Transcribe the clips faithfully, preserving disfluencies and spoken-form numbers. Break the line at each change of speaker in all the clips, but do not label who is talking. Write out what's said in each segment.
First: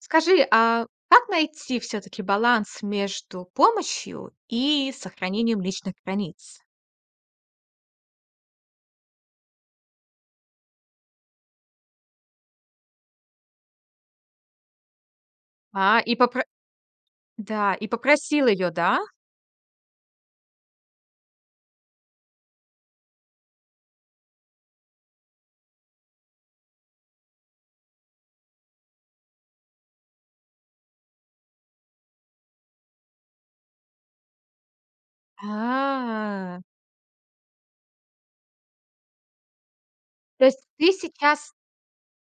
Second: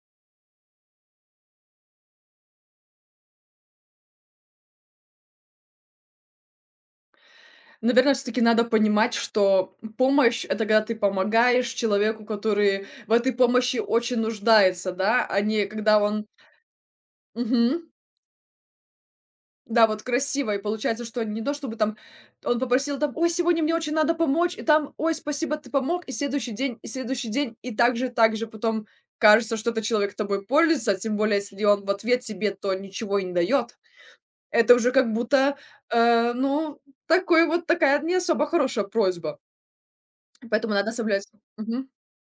Скажи, а как найти все-таки баланс между помощью и сохранением личных границ?
Наверное, все таки надо понимать, что помощь- это когда ты помогаешь человеку, который в этой помощи очень нуждается, да, а не когда
А, и
он.
попро да, и
Мгм.
попросил ее, да?
Да, вот красиво. И получается, что не то чтобы там он попросил там: «Ой, сегодня мне очень надо помочь», и там: «Ой, спасибо, ты помог». И следующий день, и следующий день, и так же, так же. Потом кажется, что этот человек тобой пользуется, тем более, если он в ответ тебе то ничего и не дает. Это уже как будто, э,
А,
ну, такой вот такая не особо хорошая просьба.
то есть
Поэтому надо
ты
соблюдать.
сейчас
Мгм.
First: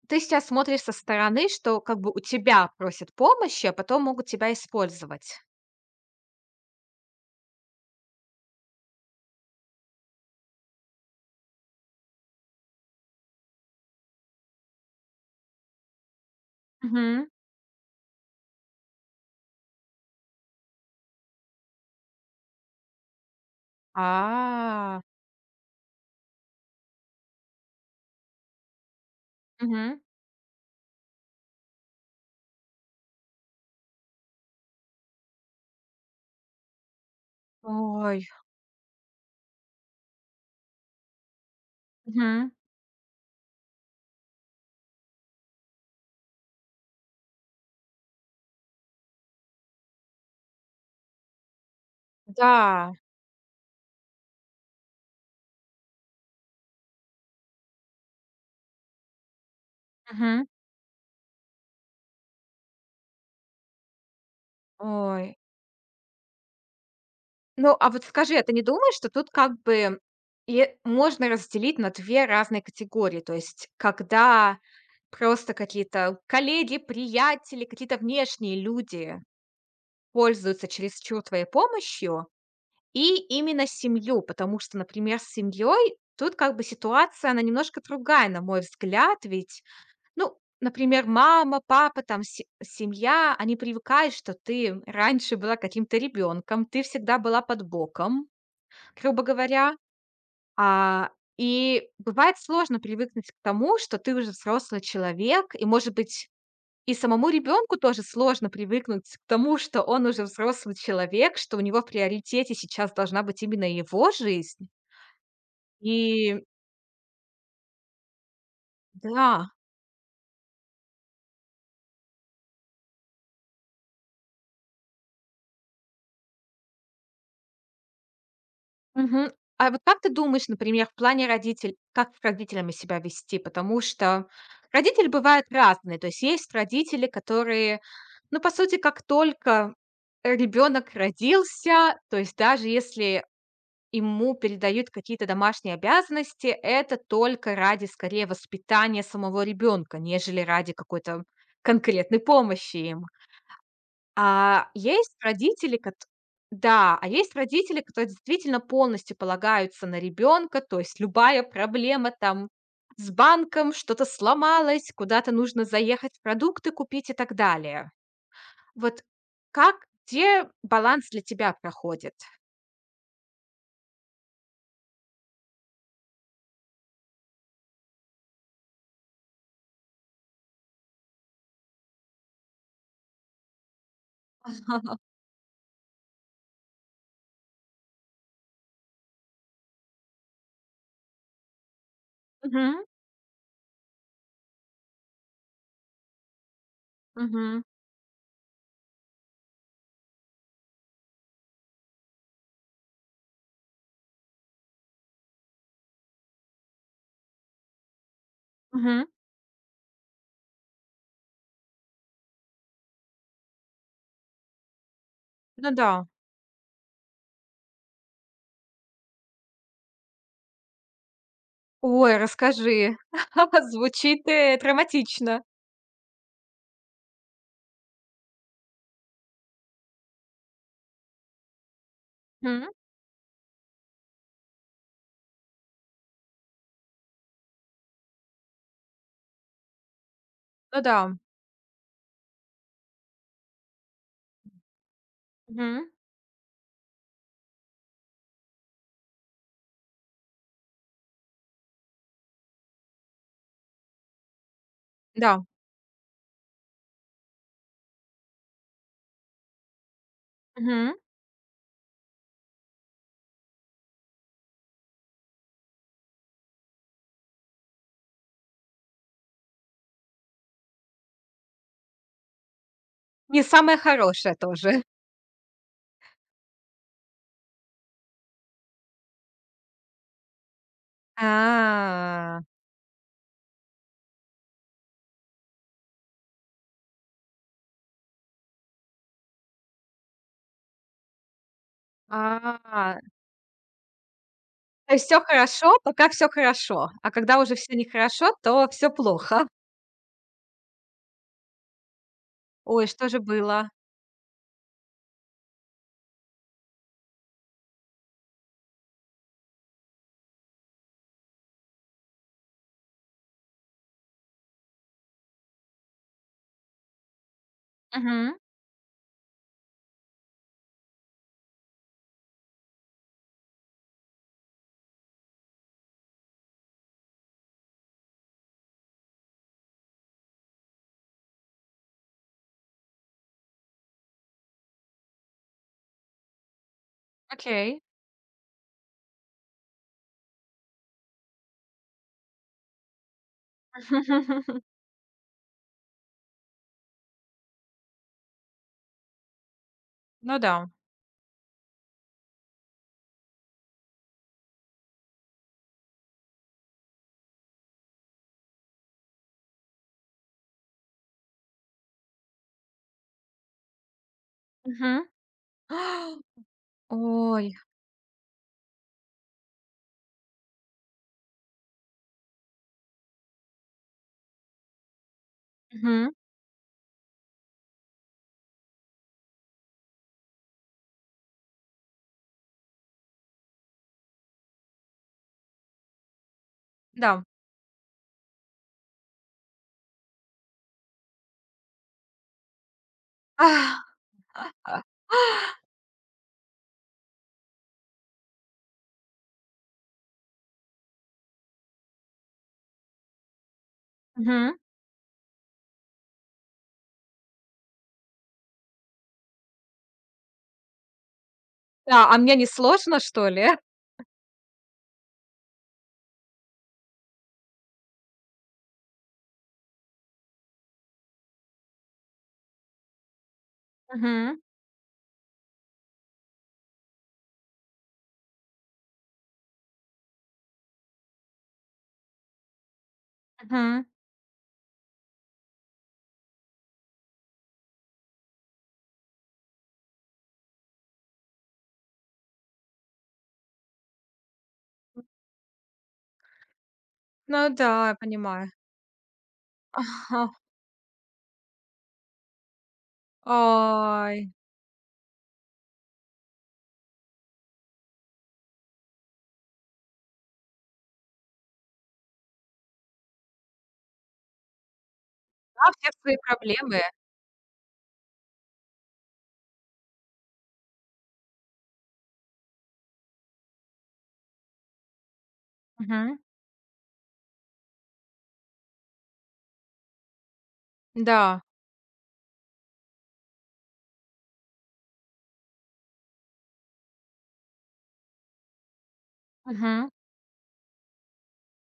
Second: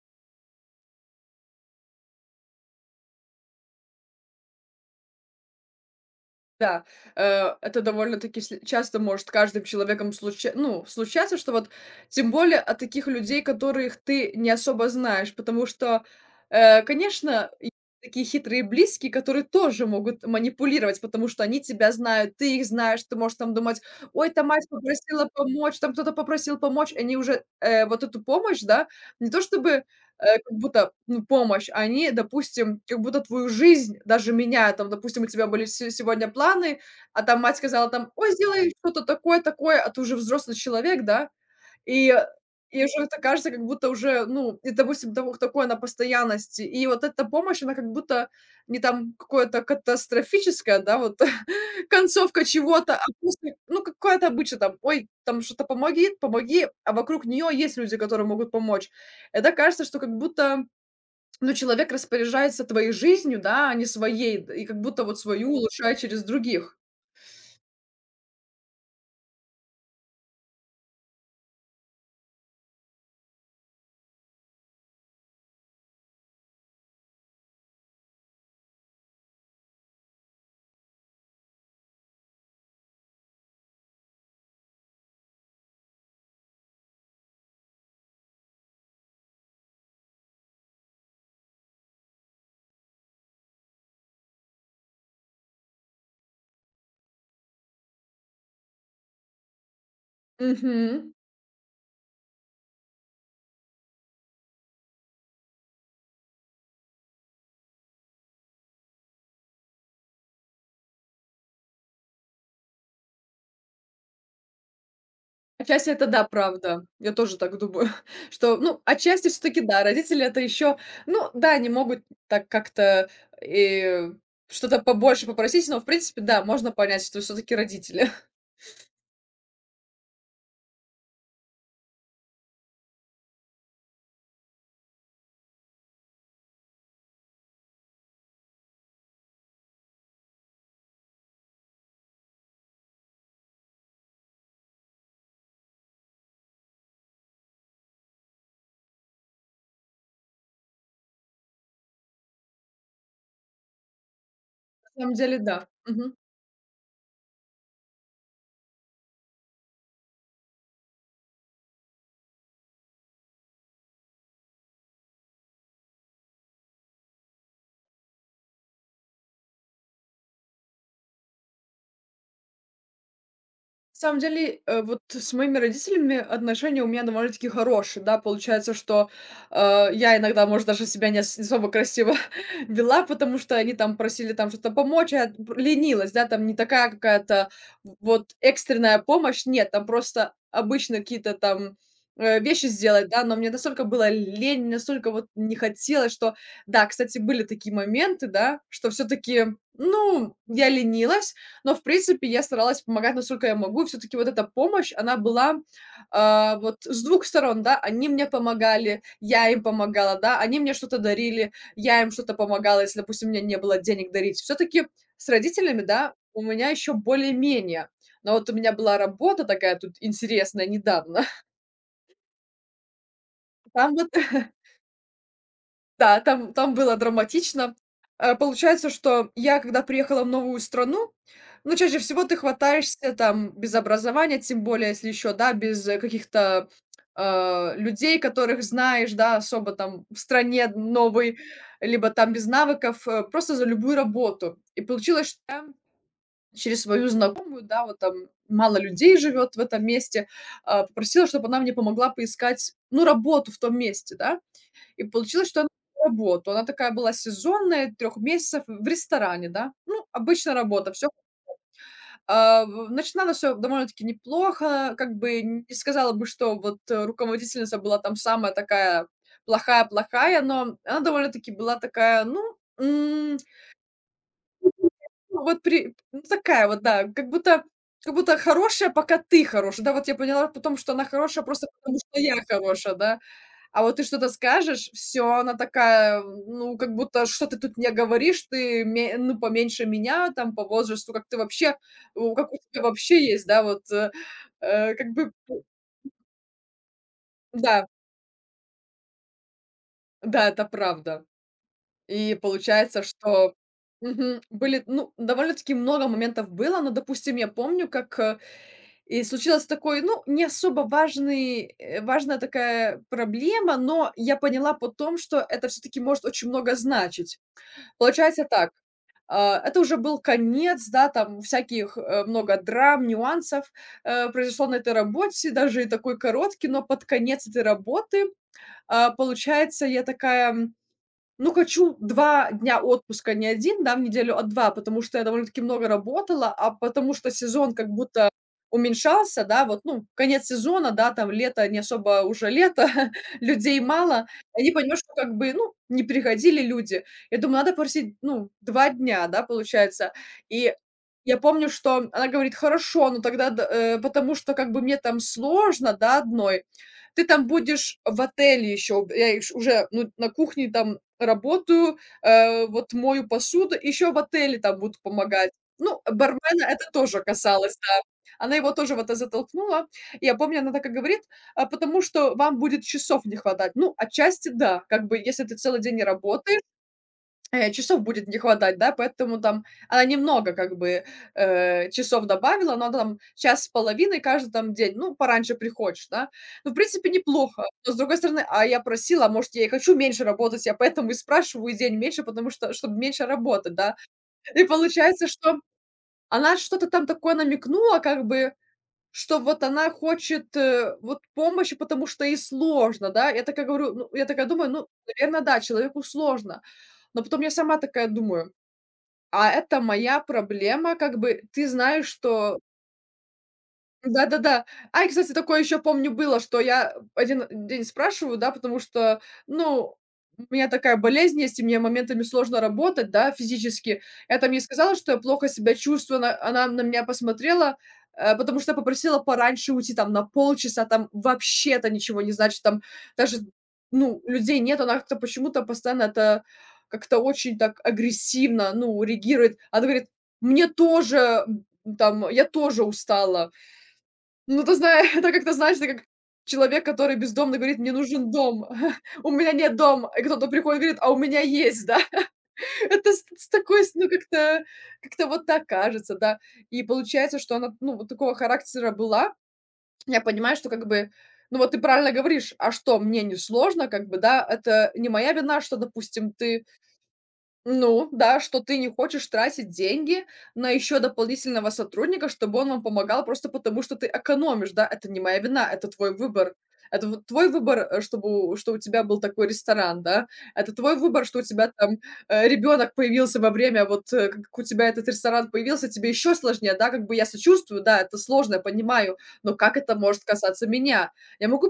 ты сейчас смотришь со стороны, что как бы у тебя просят помощи, а потом могут тебя использовать.
Да, э, это довольно-таки сл- часто может каждым человеком случа- ну, случаться, что вот тем более от таких людей, которых ты не особо знаешь, потому что, э,
Мгм.
конечно, есть такие хитрые близкие, которые тоже могут манипулировать, потому что они тебя знают, ты их знаешь, ты можешь там думать,
А,
ой, там мать попросила помочь, там кто-то попросил помочь, они уже э, вот эту помощь, да, не то чтобы
мгм.
э, как будто, ну, помощь. Они, допустим, как будто твою жизнь даже меняют. Там, допустим, у тебя были се сегодня планы, а там мать сказала там:
Ой,
«Ой, сделай что-то такое, такое». А ты уже взрослый человек, да? И
мгм.
и уже это кажется, как будто уже, ну, и, допустим, того такое на постоянности. И вот эта помощь, она как будто не там какое-то катастрофическое, да, вот концовка чего-то,
Да,
а просто, ну, какое то обычно там: «Ой, там что-то помоги, помоги», а вокруг нее есть люди, которые могут помочь. Это кажется, что как
мгм.
будто, ну, человек распоряжается твоей жизнью, да, а не своей, и как будто вот
Ой.
свою улучшает через других.
Ну, а вот скажи, а ты не думаешь, что тут как бы и можно разделить на две разные категории? То есть когда просто какие-то коллеги, приятели, какие-то внешние люди пользуются чересчур твоей помощью, и именно семью. Потому что, например, с семьей тут как бы ситуация, она немножко другая, на мой взгляд. Ведь, ну, например, мама, папа, там се семья, они привыкают, что ты раньше была каким-то ребенком, ты всегда была под боком, грубо говоря. А,
Мгм.
и бывает сложно привыкнуть к тому, что ты уже взрослый человек, и, может быть, и самому ребенку тоже сложно привыкнуть к тому, что он уже взрослый человек, что у него в приоритете сейчас должна быть именно его жизнь.
Отчасти это да,
И
правда. Я тоже так думаю, что, ну, отчасти все
да.
таки да, родители- это еще, ну да, они могут так как-то и что-то побольше попросить, но, в принципе, да, можно понять, что все таки родители.
Мгм. А вот как ты думаешь, например, в плане родителей, как с родителями себя вести? Потому что родители бывают разные. То есть есть родители, которые, ну, по сути, как только ребенок родился, то есть даже если ему передают какие-то домашние обязанности, это только ради, скорее, воспитания самого ребенка, нежели ради какой-то конкретной помощи им. А
На самом
есть
деле, да.
родители, кот
Мгм.
да, а есть родители, которые действительно полностью полагаются на ребенка, то есть любая проблема там с банком, что-то сломалось, куда-то нужно заехать, продукты купить и так далее. Вот как, где баланс для тебя проходит?
На самом деле, э, вот с моими родителями отношения у меня довольно-таки хорошие, да. Получается, что, э, я иногда, может, даже себя не ос не особо красиво вела, потому что они там просили там что-то помочь, а я б ленилась, да, там не такая какая-то вот экстренная помощь. Нет, там просто обычно какие-то там, э, вещи
Мгм,
сделать, да, но мне настолько было лень, настолько вот не хотелось, что. Да, кстати, были
мгм,
такие моменты, да, что все таки ну, я ленилась, но, в принципе, я старалась помогать, насколько я могу. Все таки вот эта помощь, она была, а, вот с двух сторон, да. Они мне помогали,
мгм.
я им помогала, да. Они мне что-то дарили, я им что-то помогала, если, допустим, у меня не было денег дарить. Все таки с
Ну
родителями,
да.
да, у меня еще более-менее. Но вот у меня была работа такая тут интересная недавно.
Ой, расскажи.
Там вот
Звучит, э, драматично.
Да, там там было драматично. Э, получается, что я, когда приехала в новую страну, ну, чаще всего ты
Мгм.
хватаешься там без образования, тем более, если еще, да, без, э, каких-то, а, людей, которых знаешь, да, особо там в стране
Ну да.
новой, либо там без навыков, э, просто за любую работу. И получилось, что я
Мгм.
через свою знакомую, да, вот там мало людей живет в этом месте, а, попросила, чтобы она мне помогла поискать, ну, работу в том месте, да. И
Да.
получилось, что она на работу. Она такая была сезонная, трёх месяцев в ресторане, да. Ну, обычная работа,
Мгм.
все. Начинала все довольно-таки неплохо. Как бы не сказала бы, что вот, э, руководительница была там самая такая плохая-плохая, но она довольно-таки была такая, ну, м,
Не самое хорошее тоже.
ну вот при ну такая вот, да, как будто как будто хорошая, пока ты хорош. Да, вот я поняла потом, что она хорошая просто потому, что я
А.
хорошая, да. А вот ты что-то скажешь, все, она такая, ну, как будто: «Что ты тут мне говоришь? Ты ме ну, поменьше меня там по возрасту, как ты вообще, у как у тебя
А.
вообще есть, да, вот, э,
То
э,
есть
как
всё
бы». п-
хорошо, пока все хорошо, а когда уже всё
Да,
нехорошо, то все плохо.
да, это правда. И
Ой,
получается,
что же
что
было?
Мгм. Были, ну, довольно-таки много моментов было, но, допустим, я помню, как, э, и случилось такой, ну, не особо важный, э, важная такая проблема, но я поняла потом, что это все таки может очень много значить.
Мгм.
Получается так, а, это уже был конец, да, там всяких, э, много драм, нюансов, э, произошло на этой работе, даже и такой короткий, но под конец этой работы, а, получается, я такая ну, хочу два дня отпуска, не один, да, в неделю, а два, потому что я довольно-таки много работала, а потому что сезон
Окей.
как будто уменьшался, да, вот, ну, конец сезона, да, там лето не особо уже лето, людей мало. И они понимают, что как бы, ну, не приходили люди. Я думаю, надо просить, ну, два дня, да, получается.
Ну да.
И я помню, что она говорит: «Хорошо, ну тогда д э, потому что как бы мне там сложно, да, одной. Ты там будешь в отеле еще». Я ей уже, ну, на кухне там работаю, э, вот мою посуду, еще в отеле там будут
Мгм.
помогать. Ну, бармена это тоже
Ой.
касалось, да. Она его тоже в это затолкнула. И я помню, она так и говорит: «А потому что вам будет часов не хватать». Ну, отчасти да, как бы если ты целый день не
Мгм.
работаешь. Э, часов будет не хватать, да, поэтому там она немного как бы, э, часов добавила, но там час с половиной каждый там день, ну, пораньше приходишь, да. Ну, в принципе,
Да.
неплохо, но, с другой стороны, а я просила, а может, я и хочу меньше работать, я поэтому и спрашиваю день меньше, потому что чтобы меньше работать,
Ах,
да. И
а.
получается, что она что-то там такое намекнула, как бы, что вот она хочет, э, вот помощи, потому что ей сложно, да. Я такая говорю, ну, я такая
Мгм.
думаю, ну, наверное, да, человеку сложно. Но потом я сама такая думаю а это моя проблема, как бы ты знаешь,
Да, а мне не
что
сложно, что ли?
да-да-да. А, кстати, такое еще помню было, что я один день спрашиваю, да, потому что, ну, у меня такая болезнь есть, и мне моментами сложно работать, да, физически. Я
Мгм.
там ей сказала, что я плохо себя чувствую, она она на меня посмотрела, э, потому что я попросила пораньше уйти там на полчаса, там вообще то ничего не значит, там даже,
Мгм.
ну, людей нет, она как-то почему-то постоянно это как-то очень так агрессивно, ну, реагирует. Она говорит: «Мне тоже, м, там, я тоже устала». Ну, ты зна это как-то, знаешь, это как человек, который
Ну
бездомный, говорит:
да,
«Мне
я
нужен
понимаю.
дом, у меня нет дома». И
Ага.
кто-то приходит, и говорит: «А у меня есть», да. Это с с такой, с ну,
Ой.
как-то как-то вот так кажется, да. И получается, что она, ну, вот такого характера была. Я понимаю, что как бы, ну, вот ты правильно говоришь: «А что, мне не сложно?» Как бы, да. Это не моя вина,
Да,
что,
все свои
допустим, ты
проблемы.
ну да, что ты не хочешь тратить деньги на еще дополнительного сотрудника, чтобы он вам помогал просто потому, что ты экономишь, да. Это не моя вина, это твой
Мгм.
выбор. Это вот твой выбор, э, чтобы у что у тебя был такой ресторан, да. Это твой выбор, что у
Да.
тебя там, э, ребенок появился во время вот, э, как у тебя этот ресторан появился, тебе еще сложнее, да. Как бы я сочувствую, да, это сложно, я понимаю, но как
Мгм.
это может касаться меня? Я могу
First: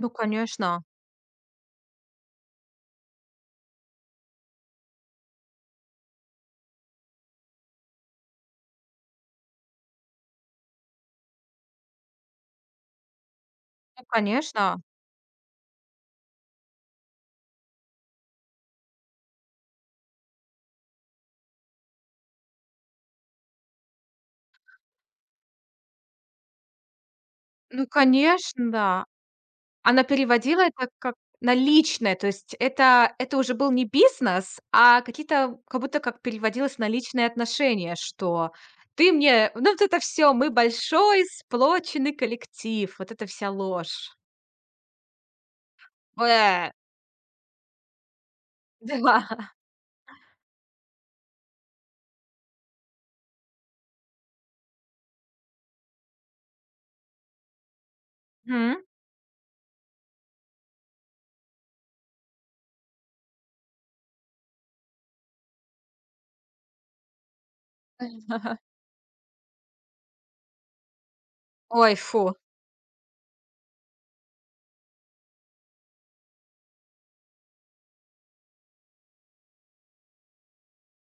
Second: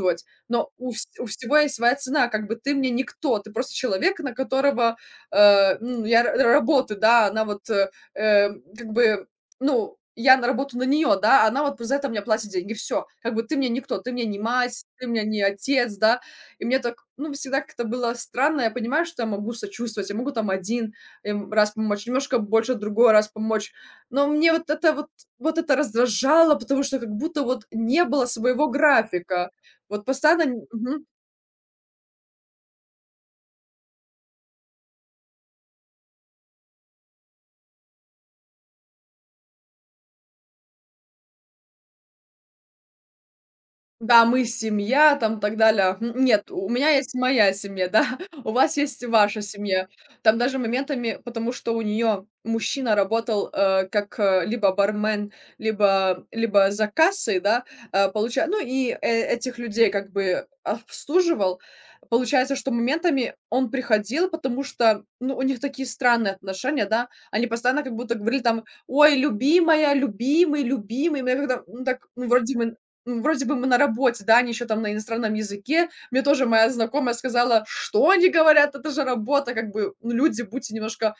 Ну,
но
конечно.
у вс у всего есть своя цена, как бы ты мне никто, ты просто человек, на которого э, ну, я р работы, да, она вот, э, э, как бы, ну, я на работу на неё, да, а она вот за это мне платит деньги. Всё. Как бы ты мне никто,
Ну,
ты мне не
конечно.
мать, ты мне не отец, да. И мне так, ну, всегда как-то было странно. Я понимаю, что я могу сочувствовать, я могу там один им раз помочь, немножко больше другой раз помочь. Но мне вот это вот вот это раздражало, потому что как будто вот
Ну,
не было своего
конечно, да.
графика.
Она
Вот постоянно
переводила
нь
это
мгм.
как на личное, то есть это это уже был не бизнес, а какие-то как будто как переводилось на личные отношения, что ты мне, ну, вот это все, мы большой сплоченный коллектив, вот это вся ложь.
Да, мы семья, там, так далее. М, нет, у
Бэ.
меня есть моя семья, да, у вас есть
Да.
ваша семья. Там даже моментами, потому что у нее мужчина работал, э, как, э, либо бармен, либо либо за кассой, да, э, получа ну,
Мгм.
и э этих людей как бы обслуживал. Получается, что моментами он приходил, потому что, ну, у них такие странные отношения, да. Они постоянно как будто говорили там: «Ой, любимая, любимый, любимый». Мы когда, ну,
Ой,
так,
фу.
ну, вроде мы М, вроде бы мы на работе, да, они еще там на иностранном языке. Мне тоже моя знакомая сказала: «Что они говорят? Это же работа, как бы, ну, люди, будьте немножко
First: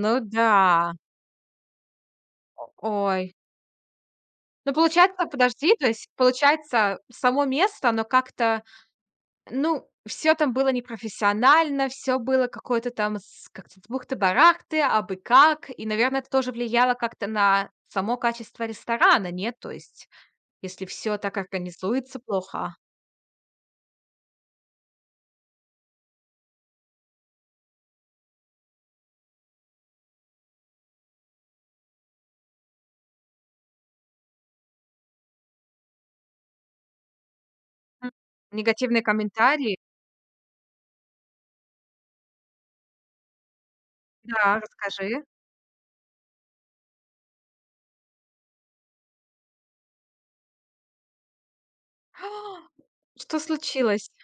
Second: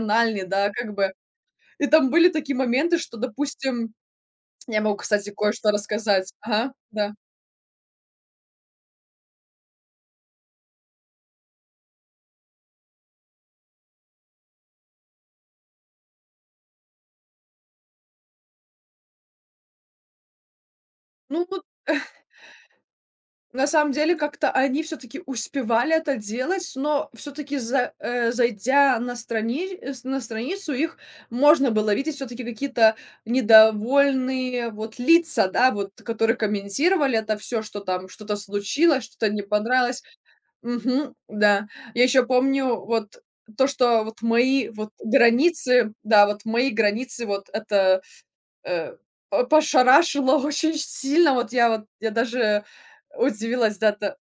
Ну да.
да, как бы». И там были такие моменты, что,
Ой.
допустим,
Ну,
я могу,
получается,
кстати, кое-что
подожди, то есть,
рассказать. Ага,
получается,
да.
само место, оно как-то. Ну, все там было непрофессионально, все было какое-то там с, как-то с бухты-барахты, абы как. И, наверное, это тоже влияло как-то на само качество ресторана, нет? То есть, если все так
Ну вот.
организуется плохо.
На самом деле, как-то они все таки успевали это делать, но все таки за э, зайдя на страни э, с на страницу, их можно было видеть все таки какие-то недовольные вот лица, да, вот, которые комментировали это все, что там
М.
что-то
Негативные
случилось, что-то не
комментарии.
понравилось. Мгм, да. Я еще помню вот то, что вот
Да,
мои вот
расскажи.
границы, да, вот мои границы, вот это, э, по пошарашило очень сильно. Вот я вот я даже
Что
удивилась, да,
случилось?
та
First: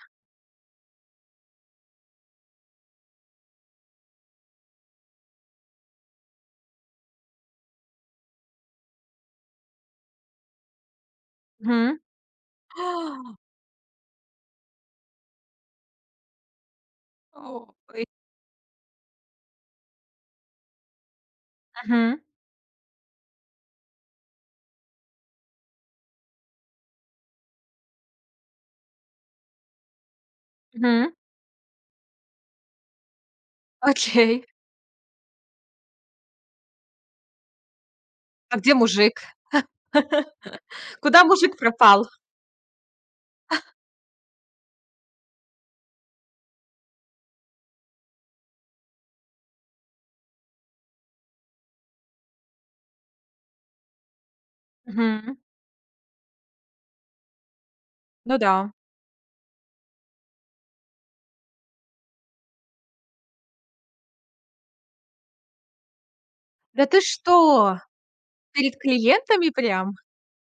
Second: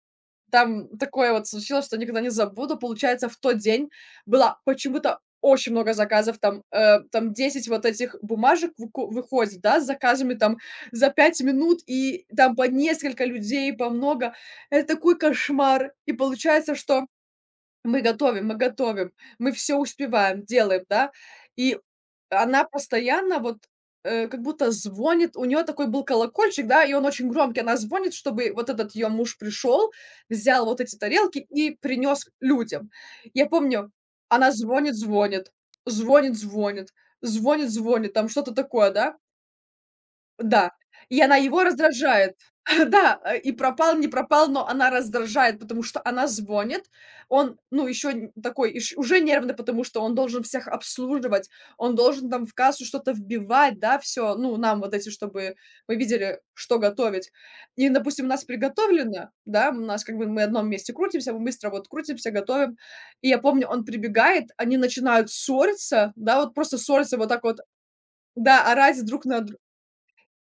там такое вот случилось, что никогда не забуду. Получается, в тот день было почему-то очень много заказов, там, э, там десять вот этих бумажек выко выходит, да, с заказами там за пять минут,
Мгм.
и там по несколько людей, по много. Это такой кошмар. И получается, что мы
Ой.
готовим, мы готовим, мы все успеваем, делаем, да. И
Мгм,
она постоянно вот, э, как будто звонит, у нее такой был колокольчик, да, и он очень громкий. Она звонит, чтобы вот этот ее муж пришел, взял вот эти
мгм.
тарелки и принес людям. Я помню,
Окей.
она звонит, звонит, звонит, звонит, звонит, звонит, там что-то
А где
такое, да.
мужик?
Да, и
Куда
она
мужик
его
пропал?
раздражает. Да, э, и пропал, не пропал, но она раздражает, потому что она звонит. Он, ну, еще такой, иш- уже нервный, потому что он должен всех обслуживать, он должен там в кассу что-то вбивать, да, все, ну, нам вот эти,
Мгм.
чтобы мы видели, что готовить. И, допустим, у
Ну
нас
да.
приготовлено, да, у нас как бы мы в одном месте крутимся, мы быстро вот крутимся, готовим. И я помню, он прибегает, они начинают ссориться, да, вот просто
Да ты
ссориться вот так вот,
что,
да,
перед
орать друг на
клиентами
друга.
прям?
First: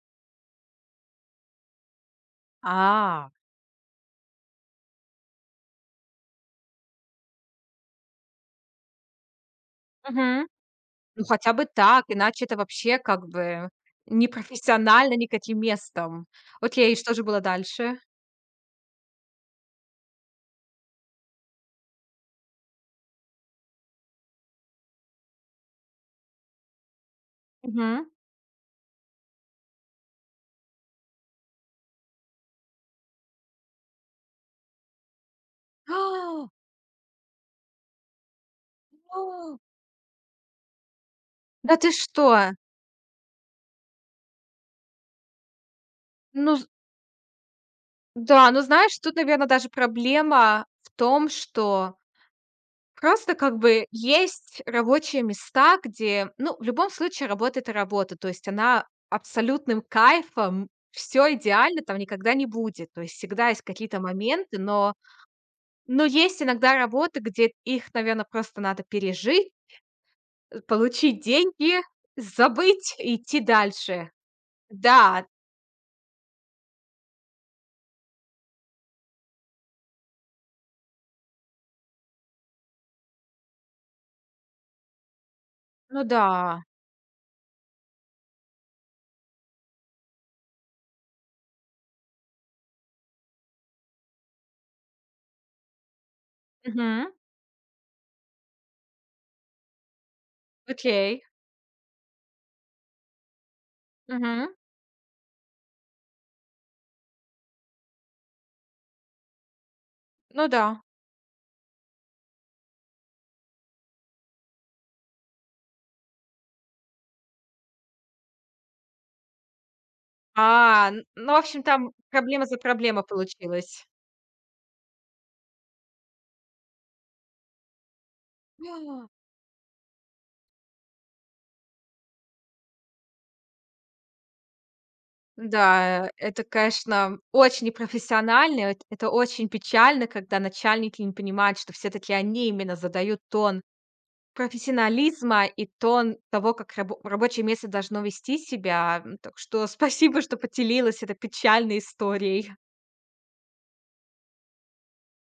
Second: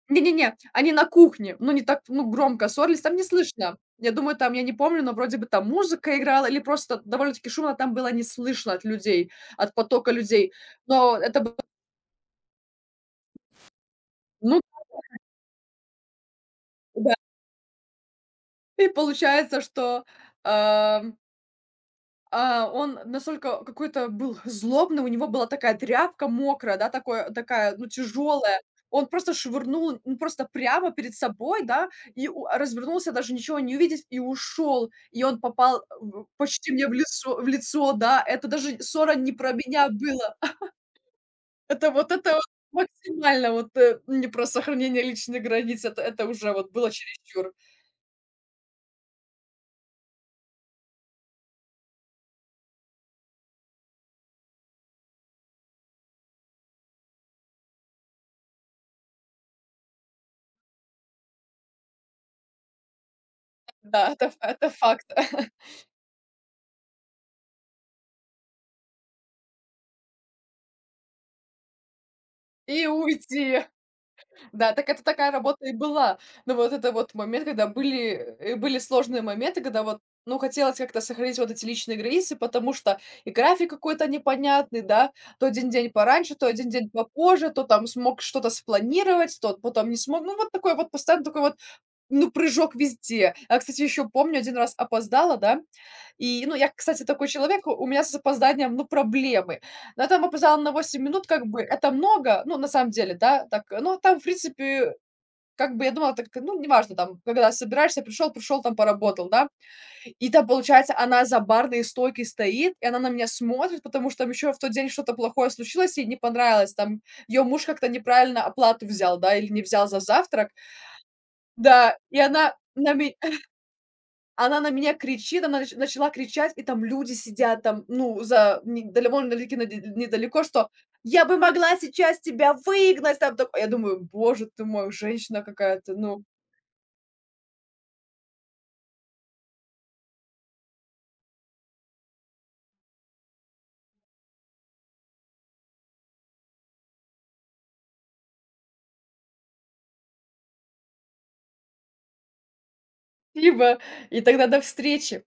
Не-не-не, они на кухне, ну, не так, ну, громко ссорились, там не
А.
слышно. Я думаю, там, я не помню, но вроде бы там музыка играла или просто довольно-таки шумно там было, не слышно от людей, от потока
Мгм.
людей. Но
Ну
это
хотя
было,
бы так, иначе это вообще как бы
ну
непрофессионально никаким местом. Окей,
да.
что же было дальше?
И получается, что, а А, он настолько какой-то был злобный, у него была такая тряпка мокрая, да, такое такая, ну,
Мгм.
тяжелая. Он просто швырнул, ну, просто прямо перед собой, да, и у а, развернулся, даже ничего не увидев, и ушел. И он попал в
А,
почти мне в лицо в лицо, да. Это даже ссора не про
а,
меня было.
да
Это
ты
вот
что?
это вот максимально вот, э, не про сохранение личных границ. Это это уже
Ну, з
вот было чересчур.
да, ну знаешь, тут, наверное, даже проблема в том, что просто как бы есть рабочие места, где, ну, в любом случае работа- это работа. То есть она абсолютным кайфом, все идеально там никогда не будет. То есть всегда есть какие-то
Да, это ф
моменты,
это
но.
факт.
Но есть иногда работы, где их, наверно, просто надо пережить, э, получить деньги,
И
забыть и идти
уйти.
дальше.
Да, так это
Да,
такая работа и была. Но вот это вот момент, когда были, э, были сложные моменты, когда вот, ну, хотелось как-то сохранить вот эти личные границы, потому что и график какой-то непонятный, да, то один день
ну
пораньше, то
да.
один день попозже, то там смог что-то спланировать, то потом не смог. Ну, вот такой вот постоянно такой вот, ну, прыжок везде. А, кстати, еще помню, один раз опоздала, да. И, ну, я, кстати,
Мгм.
такой человек, у у меня с опозданием, ну, проблемы. Но я там опоздала на восемь
Окей.
минут, как бы это много, ну, на самом деле, да, так, ну, а там, в
Мгм.
принципе, как бы я думала, так, ну, неважно, там, когда собираешься, пришел, пришел, там, поработал, да. И там,
Ну да.
получается, она за барной стойкой стоит, и она на меня смотрит, потому что там еще в тот день что-то плохое случилось, ей не понравилось, там, ее муж как-то неправильно оплату взял, да, или не взял за
А,
завтрак.
н ну, в общем, там
Да, и
проблема
она
за
на
проблема
ме
получилась.
она на меня кричит, она нач начала кричать, и там люди сидят там, ну, за не
А.
довольно-таки наде недалеко, что: "Я бы могла сейчас тебя выгнать!" Там такое. Я думаю: "Боже ты мой, женщина какая-то,
Да,
ну,
это, конечно, очень непрофессионально. Эт это очень печально, когда начальники не понимают, что все-таки они именно задают тон профессионализма и тон того, как рабо рабочее место должно вести себя. М, так что спасибо, что поделилась этой печальной историей.
либо". И тогда до встречи.